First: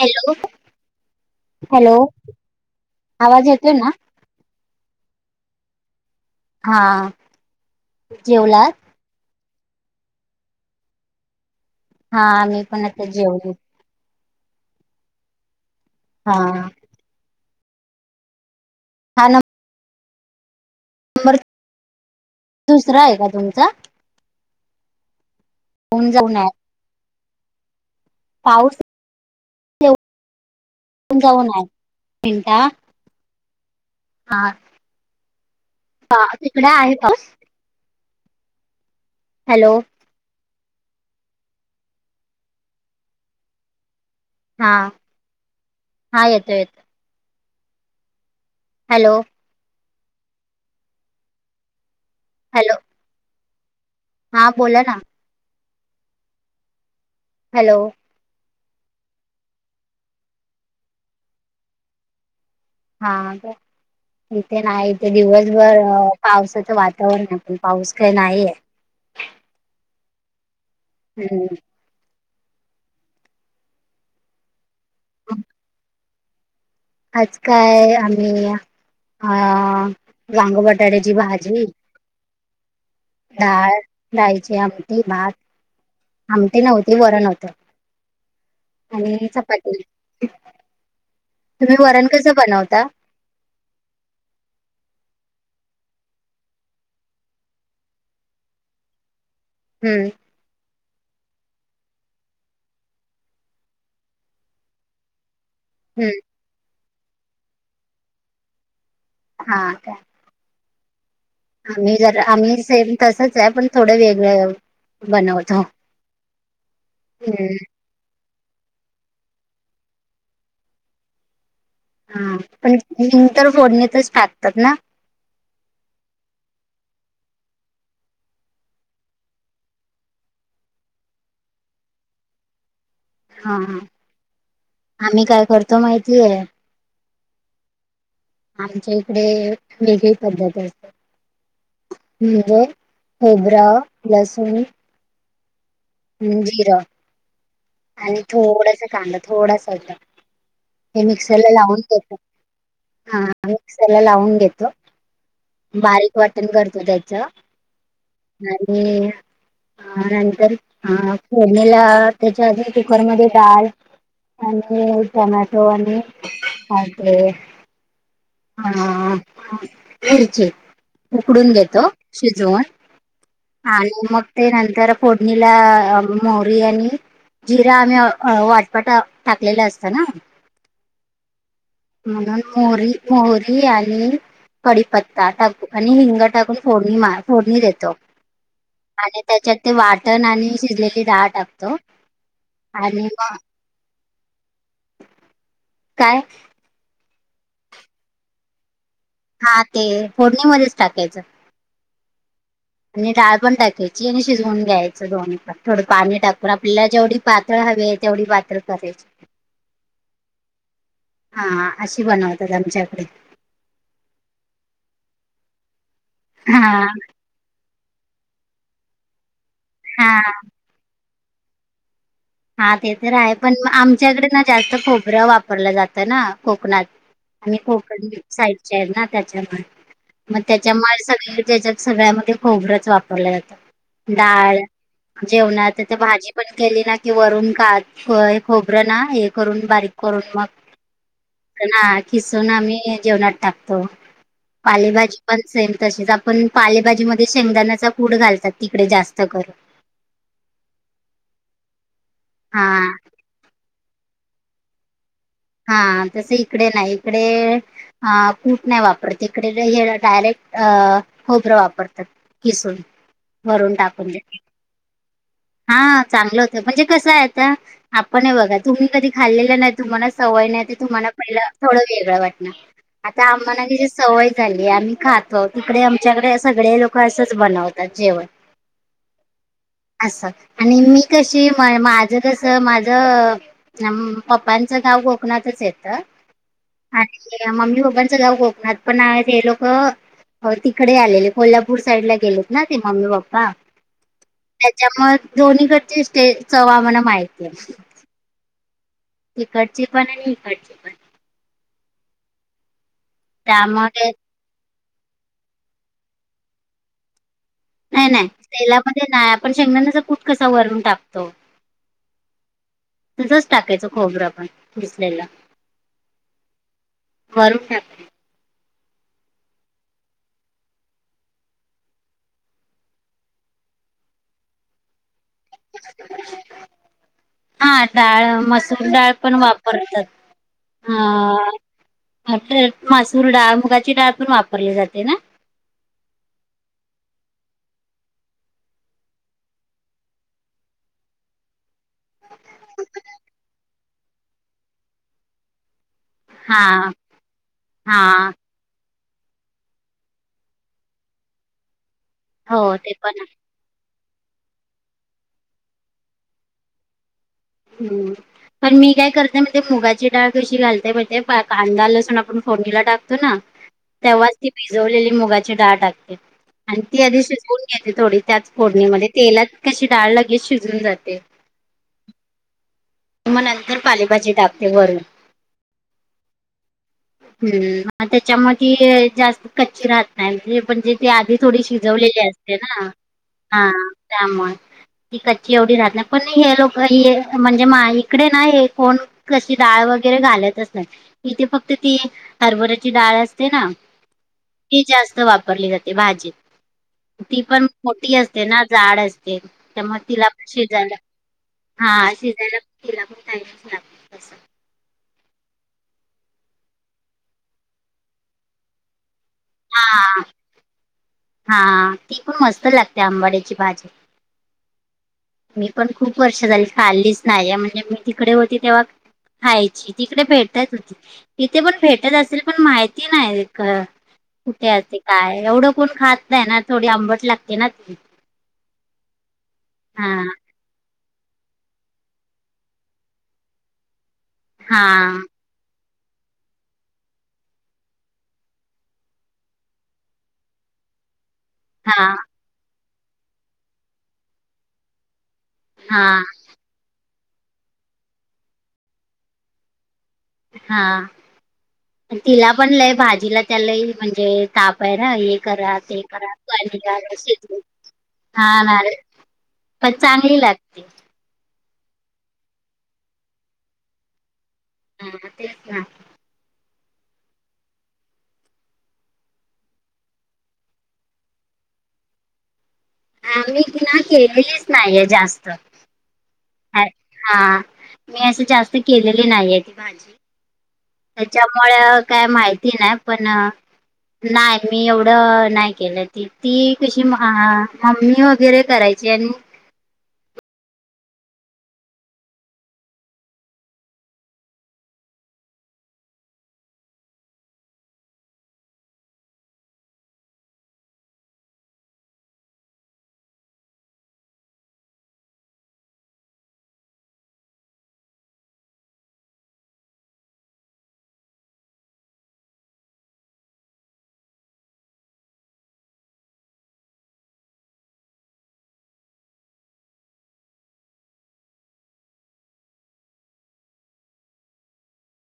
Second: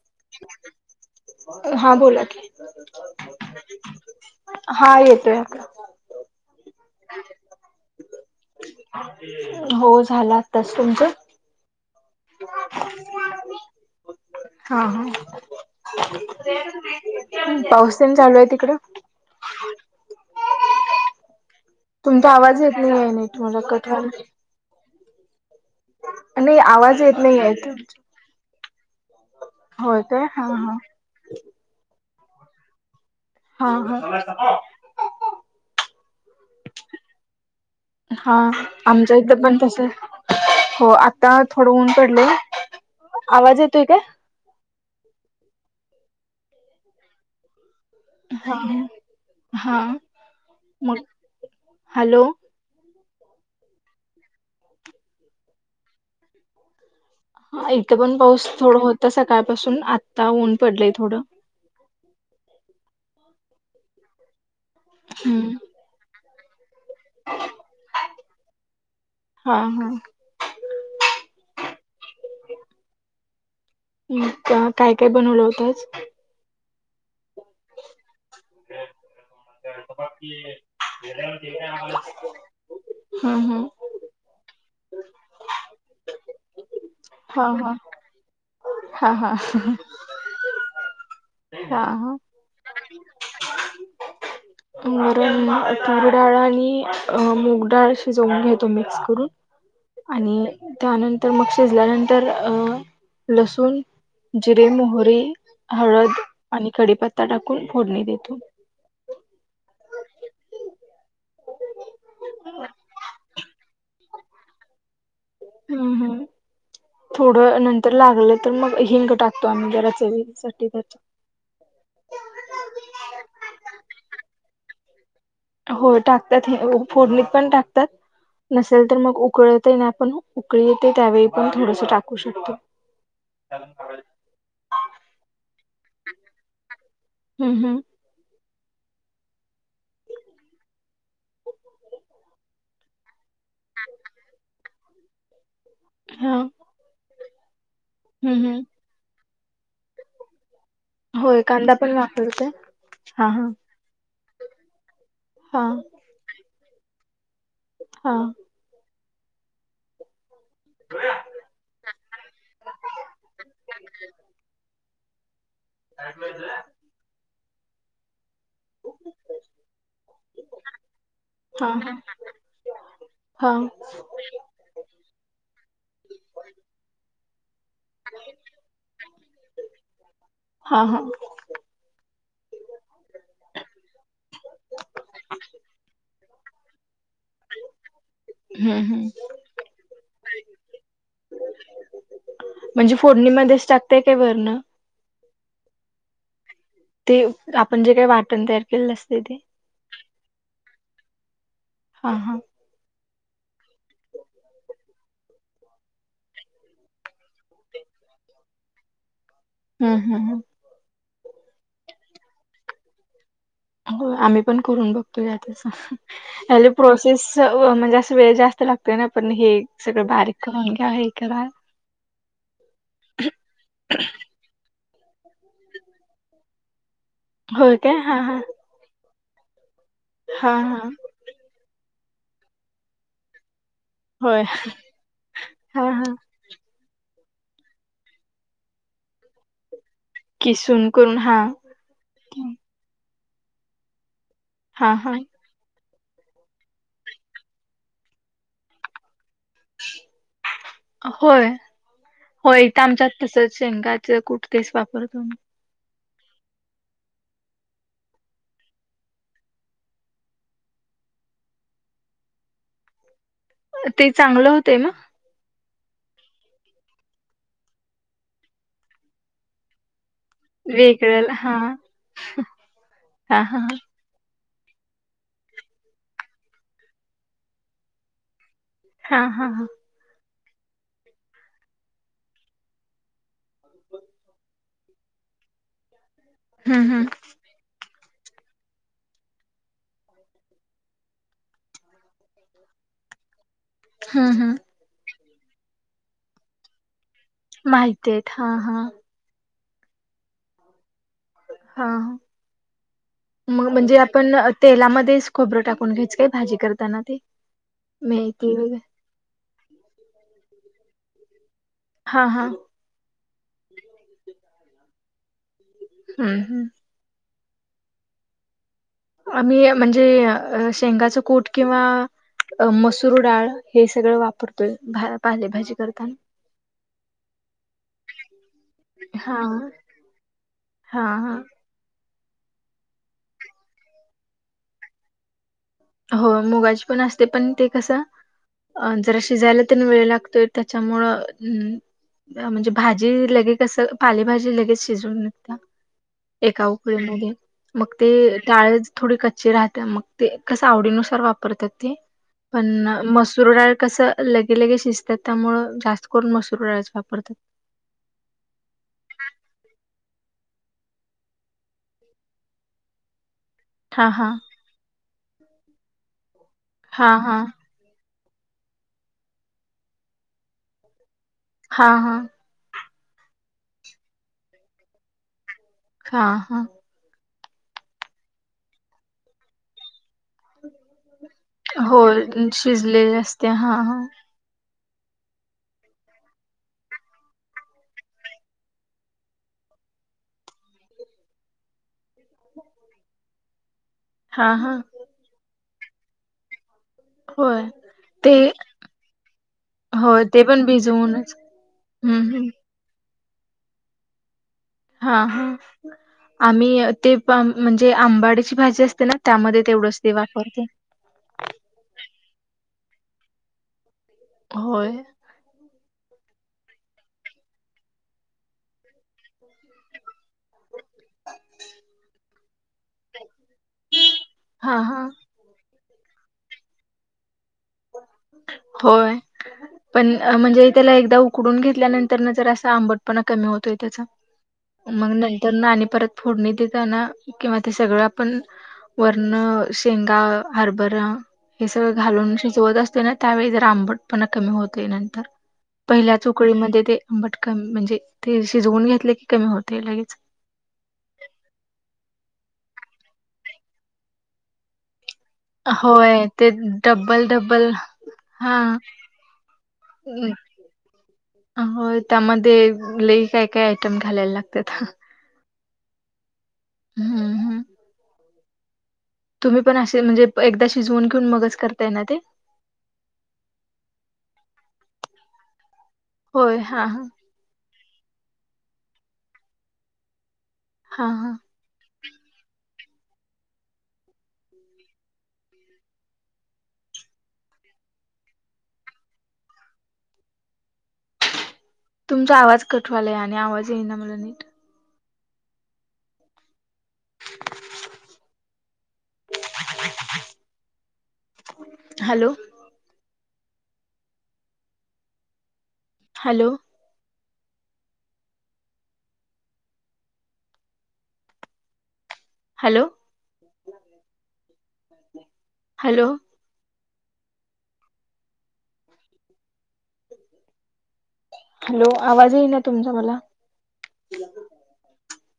Hello! Hello, हा बोला की. आवाज येतो ना? हा येतोय. हा. जेवलात? हो झाल आताच. तुमचं? हा मी पण आता जेवले. हा हं, हा पाऊस तेन चालू आहे तिकडं? हा न मर तुमचा आवाज येत नाही आहे नाही तुम्हाला तुमचा कट होऊन जाऊन आहे नाही आवाज येत नाही आहे पाऊस हो ते, हा, हा ते जाऊन आहे मिनटा हा हा तिकडे आहे पाऊस हा आमच्या इथ पण हॅलो तस हो आता थोडं ऊन पडलंय आवाज येतोय काय हा हा येतो, येतो ह, हॅलो हा हॅलो हॅलो हा बोला ना हा हॅलो इथं पण पाऊस थोडं होत सकाळपासून आत्ता ऊन पडलंय थोडं हा इथे ना ईथे हम्म. दिवसभर पावसाच, वात पण पाऊस काही नाहीय, हा हा हम् हम्म काय काय बनवलं होत आज आज काय आम्ही अ बा वांग काय बटाट्याची भाजी आम्हाला [unintelligible] डाळ डायची आमठी भात आमटी नव्हती वरण हा हा हा होतआणि हा चपती तुम्ही हा वरण हा कस बनवता. वरन तूर डाळ आणि मूग डाळ शिजवून घेतो मिक्स करून हम्म आणि त्यानंतर मग शिजल्यानंतर अ लसूण जिरे, मोहरी, हम्म हळद, आणि कडीपत्ता टाकून फोडणी देतो. हा आम्ही जर आम्ही से तसच आहे पण थोडे वेग बनवतो. हम्म हम् हम्म थोडं नंतर तर लागलं तर मग हिंंग टाकतो आम्ही जराच वसाठी. ही ग, तर फोडणीतच टाकतात हो टाकतात हे फोडणीत पण टाकतात. नसेल तर मग उकळतही ना आपण उकळी येते त्यावेळी पण थोडस टाकू शकतो. हा आम्ही काय करतो माहितीय हम्म, हम्म आमच्या इकडे वेगळी पद्धती असतेज हिंग खबरा लसन हा ह् जिरं आणि हम्म हम्म थोडस कांदा थोडासा हे मिक्सर होय कांदा लावून पण वापरते ह हा हा मिक्सरला लावून घेतो हा बारीक वाटण करतो त्याच हा आणि ह नंतर हा फोडणीला त्याच्या कुकरमध्ये डाळ आणि टोमॅटो आणि हा [unintelligible] ते हां मिरची. उकडून हा घेतो शिजवून हा आणि मग ते नंतर फोडणी नीला मोहरी आणि जिरा आम्ही वाटपाटा टाकलेल असत ना. हा हा म्हणून मोहरी मोहरी आणि कडीपत्ता टाकू आणि हिंग टाकून फोडणी मार. फोडणी देतो हम्म हम्म आणि त्याच्यात ते वाट टन आणि शिजलेली डाळ टाकतो म्हणजे आणि मग फोडणीमध्येच टाकताय काय वरण काय? ते आपण जे काही वाटण तयार केलेल असतय ते. हां ते फोडणीमध्येच टाकायच. हां हां आणि डाळ पण टाकायची आणि शिजवून घ्यायच दोन्ही पण थोड पाणी टाकून आपल्याला जेवढी. पातळ हवी तेवढी पातळ करायची. हम्म हम्म हां अशी बनवतात आमच्याकडे. होय आम्ही पण करून बघतोय आता ह्याची हा प्रोसेस. म्हणजे अस वेळ जास्त लागतोय ना पण हे सगळ हा बारीक करून घ्या हे करा. हा ते तर आहे पण आमच्याकडे ना जास्त खोबर वापरल जात ना कोकणात. मी होय काय कोकण हा हा साईडची आहे ना त्याच्यामुळे मग हा हा त्याच्यामुळे सगळ्याच ह्याच्यात. सगळ्यामध्ये खोबरच वापरल जात होय डाळ जेवणात हा ते हा भाजीत पण केली ना की वरून का हे खोबर ना हे करून बारीक. करून मग किसून करून हा हां खिसून आम्ही जेवणात टाकतो हा हा पालेभाजी पण सेम तशीच आपण पालेभाजी मध्ये शेंगदाण्याचा कुट घालतात तिकडे जास्त करून. होय हो हा इथ आमच्यात तसच शेंगाच कुट तेच वापरतात. हा तस इकडे नाही इकडे अ कूट नाही वापरत इकडे हे डायरेक्ट अ खोबर वापरतात. किसूण ते चांगल होतय ना? हा चांगल होत म्हणजे कस आहे आता आपण हे बघा तुम्ही कधी खाल्लेल नाही. तुम्हाला सवय नाही तुम्हाला वेगळं पहिल हा थोड वेगळ वाटणार आता हा आम्हाला हा ह्याची सवय सवय झाली आम्ही खातो तिकडे आमच्याकडे सगळे लोक असच बनवतात जेवण. हां हां हां अस आणि मी कशी म माझ कस माझ. पप्पांच गाव कोकणातच येत हम्म हम्म आणि मम्मी पप्पांच गाव कोकणात पण आहे ते हे लोक हो तिकडे आलेले कोल्हापूर साईड ला गेलेत ना ते मम्मी पप्पा. हां हां त्याच्यामुळे दोन्हीकडची स्टेज चव आम्हाला माहिती. माहती आहेत हां हां. तिकडची पण आणि इकडची. पण हां हां मग म्हणजे त्यामुळे आपण तेलामध्येच खोबरं टाकून घ्यायचं काय भाजी करताना ते.? नाही नाही मेथी वगैरे तेेलामध्ये नाही, आपण शेंगदाण्याच्या कूठ कसा वरून टाकतो. हा हा. तसंच टाकायचं खोबरं आपण किसलेलं. हम्म. वरून टाकते. आम्ही म्हणजे शेंगाचं कुट किंवा अ मसूर डाळ है सगळं वापरतोय, पालेभाजी करताना. हा डाळ, मसूर डाळ पण हा वापरतात, हा हा हं. ह मासूर डाळ,, मुगाची डाळ पण वापरली जाते ना? हो मुगाचे पण असते पण ते कसं अं जरा शिजायला तन वेळ लागतोय त्याच्यामुळं अम् म्हणजे भाजी लगे कसं, पालेभाजी लगेच शिजून येते ना. हा एका उकळीमध्ये, मग ते हा डाळच थोडी कच्ची राहत मग ते कसं वापरतात ते,, हो पण ते पण आहे. मसूर कसं लगे लगे शिजत्या त्यामुळं, जास्त करून मसूरडाळच वापरतो. हम्म. पण मी काय करते मण ते मुगाची डाळ कशी घालते, मण ते कांदा लसूण आपण फोडणीला टाकतो ना हां, हां. तेव्हाच ती भिजवलेली मुगाची डाळ टाकते, आणि ती हां, आधी हां. शिजवून घेते थोडी त्याच फोडणीमध्ये, तेलात कशी डाळ लगेच शिजून जाते. हा हा. मग नंतर पालेभाजी टाकते वरून. हा हा. हम्म, त्याच्यामध्ये जास्त कच्ची राहत नाही म्ह म्हणजे ते आधी थोडी होय शिजवलेली असते ना,, शिजलेली असते. हा हां, हां. त्यामुळं ती कच्ची एवढी राहत नाही पण लोक हे म्हण म्हणजे मा इकडे ना हे कोण कशी डाळ वगैरे घालतच नाही. इथे फक्त ती, हरभऱ्याची डाळ असते ना हां, हां. ही जास्त वापरली जाते भाजीत. ती होय. पण मोठी ते असते ना जाड असते, त्यामुळे होय तिला ते पण शिजायला भिजवूनच. हा हं, हं. शिजायला तिला पण टाईमच लागतो तसं. हा हा, आम्ही ते म्हणजे आंबाडीची भाजी असते ना. त्यामध्ये तेवढंच ते हा वापरते. हा, ती पण मस्त लागते आंबड्याची भाजी. होय. मी पण खूप वर्ष झाली खाल्लीच नाहीे, म्हणजे मी तिकडे होती तेव्हा खायची, तिकडे भेटत होती. इथे पण भेटत असेल, पण माहिती नाही कुठे हां, असे हां. काय एवढं कोण खात नाही ना, थोडी आंबट लागते ना ती. होय पण हा म्हणजे त्याला एकदा उकडून घेतल्यानंतर न जरासा आंबटपणा कमी होतोय त्याचा, हा मग नाही. त्यांना आणी परत फोडणी देताना, किंवा ते सगळं आपण वरनं शेंगा, हरबरा हे सगळं हा घालून शिजवत असते ना त्यावेळी जरा आंबट पणा कमी होतय, नंतर हा पहिल्याच उक उकळी मध्ये ते आंबट कमी म्हणजे ते शिजवून घेतले की कमी होतय लगेच. हा. तिला पण लय भाजीला त्या लय म्हणजे, तापय ना. हे करा, ते होय, करा. [unintelligible] डब्बल शिजवून. डब्बल हा हां. [unintelligible] पण चांगली लागती. होय. त्यामध्ये, लई काय- काय, आयटम घालायला लागत्यात. ह, तेच ना. हम्म, हम्म. तुम्ही पण असे, म्हणजे एकदा शिजवून घेऊन, मगच करताय ना ते? मी ति ना, केलेलीच नाहीये जास्त. होय. हा, हा. हा. मी असं, जास्त केलेली नाहीेये. ती भाजी. हां, हां. त्याच्यामुळं, काय माहिती नाही? पण नाही मी एवढं, नाही केलं. ती, ती कशी. हां. मम्मी वगैरे करायची आणि तुमचा आवाज कट व्हायलाय. आणि आवाज येईना, मला नीट. [inaudible] Hello. Hello. Hello. Hello. [inaudible] [unintelligible] Hello. आवाज येईना, तुमचा मला?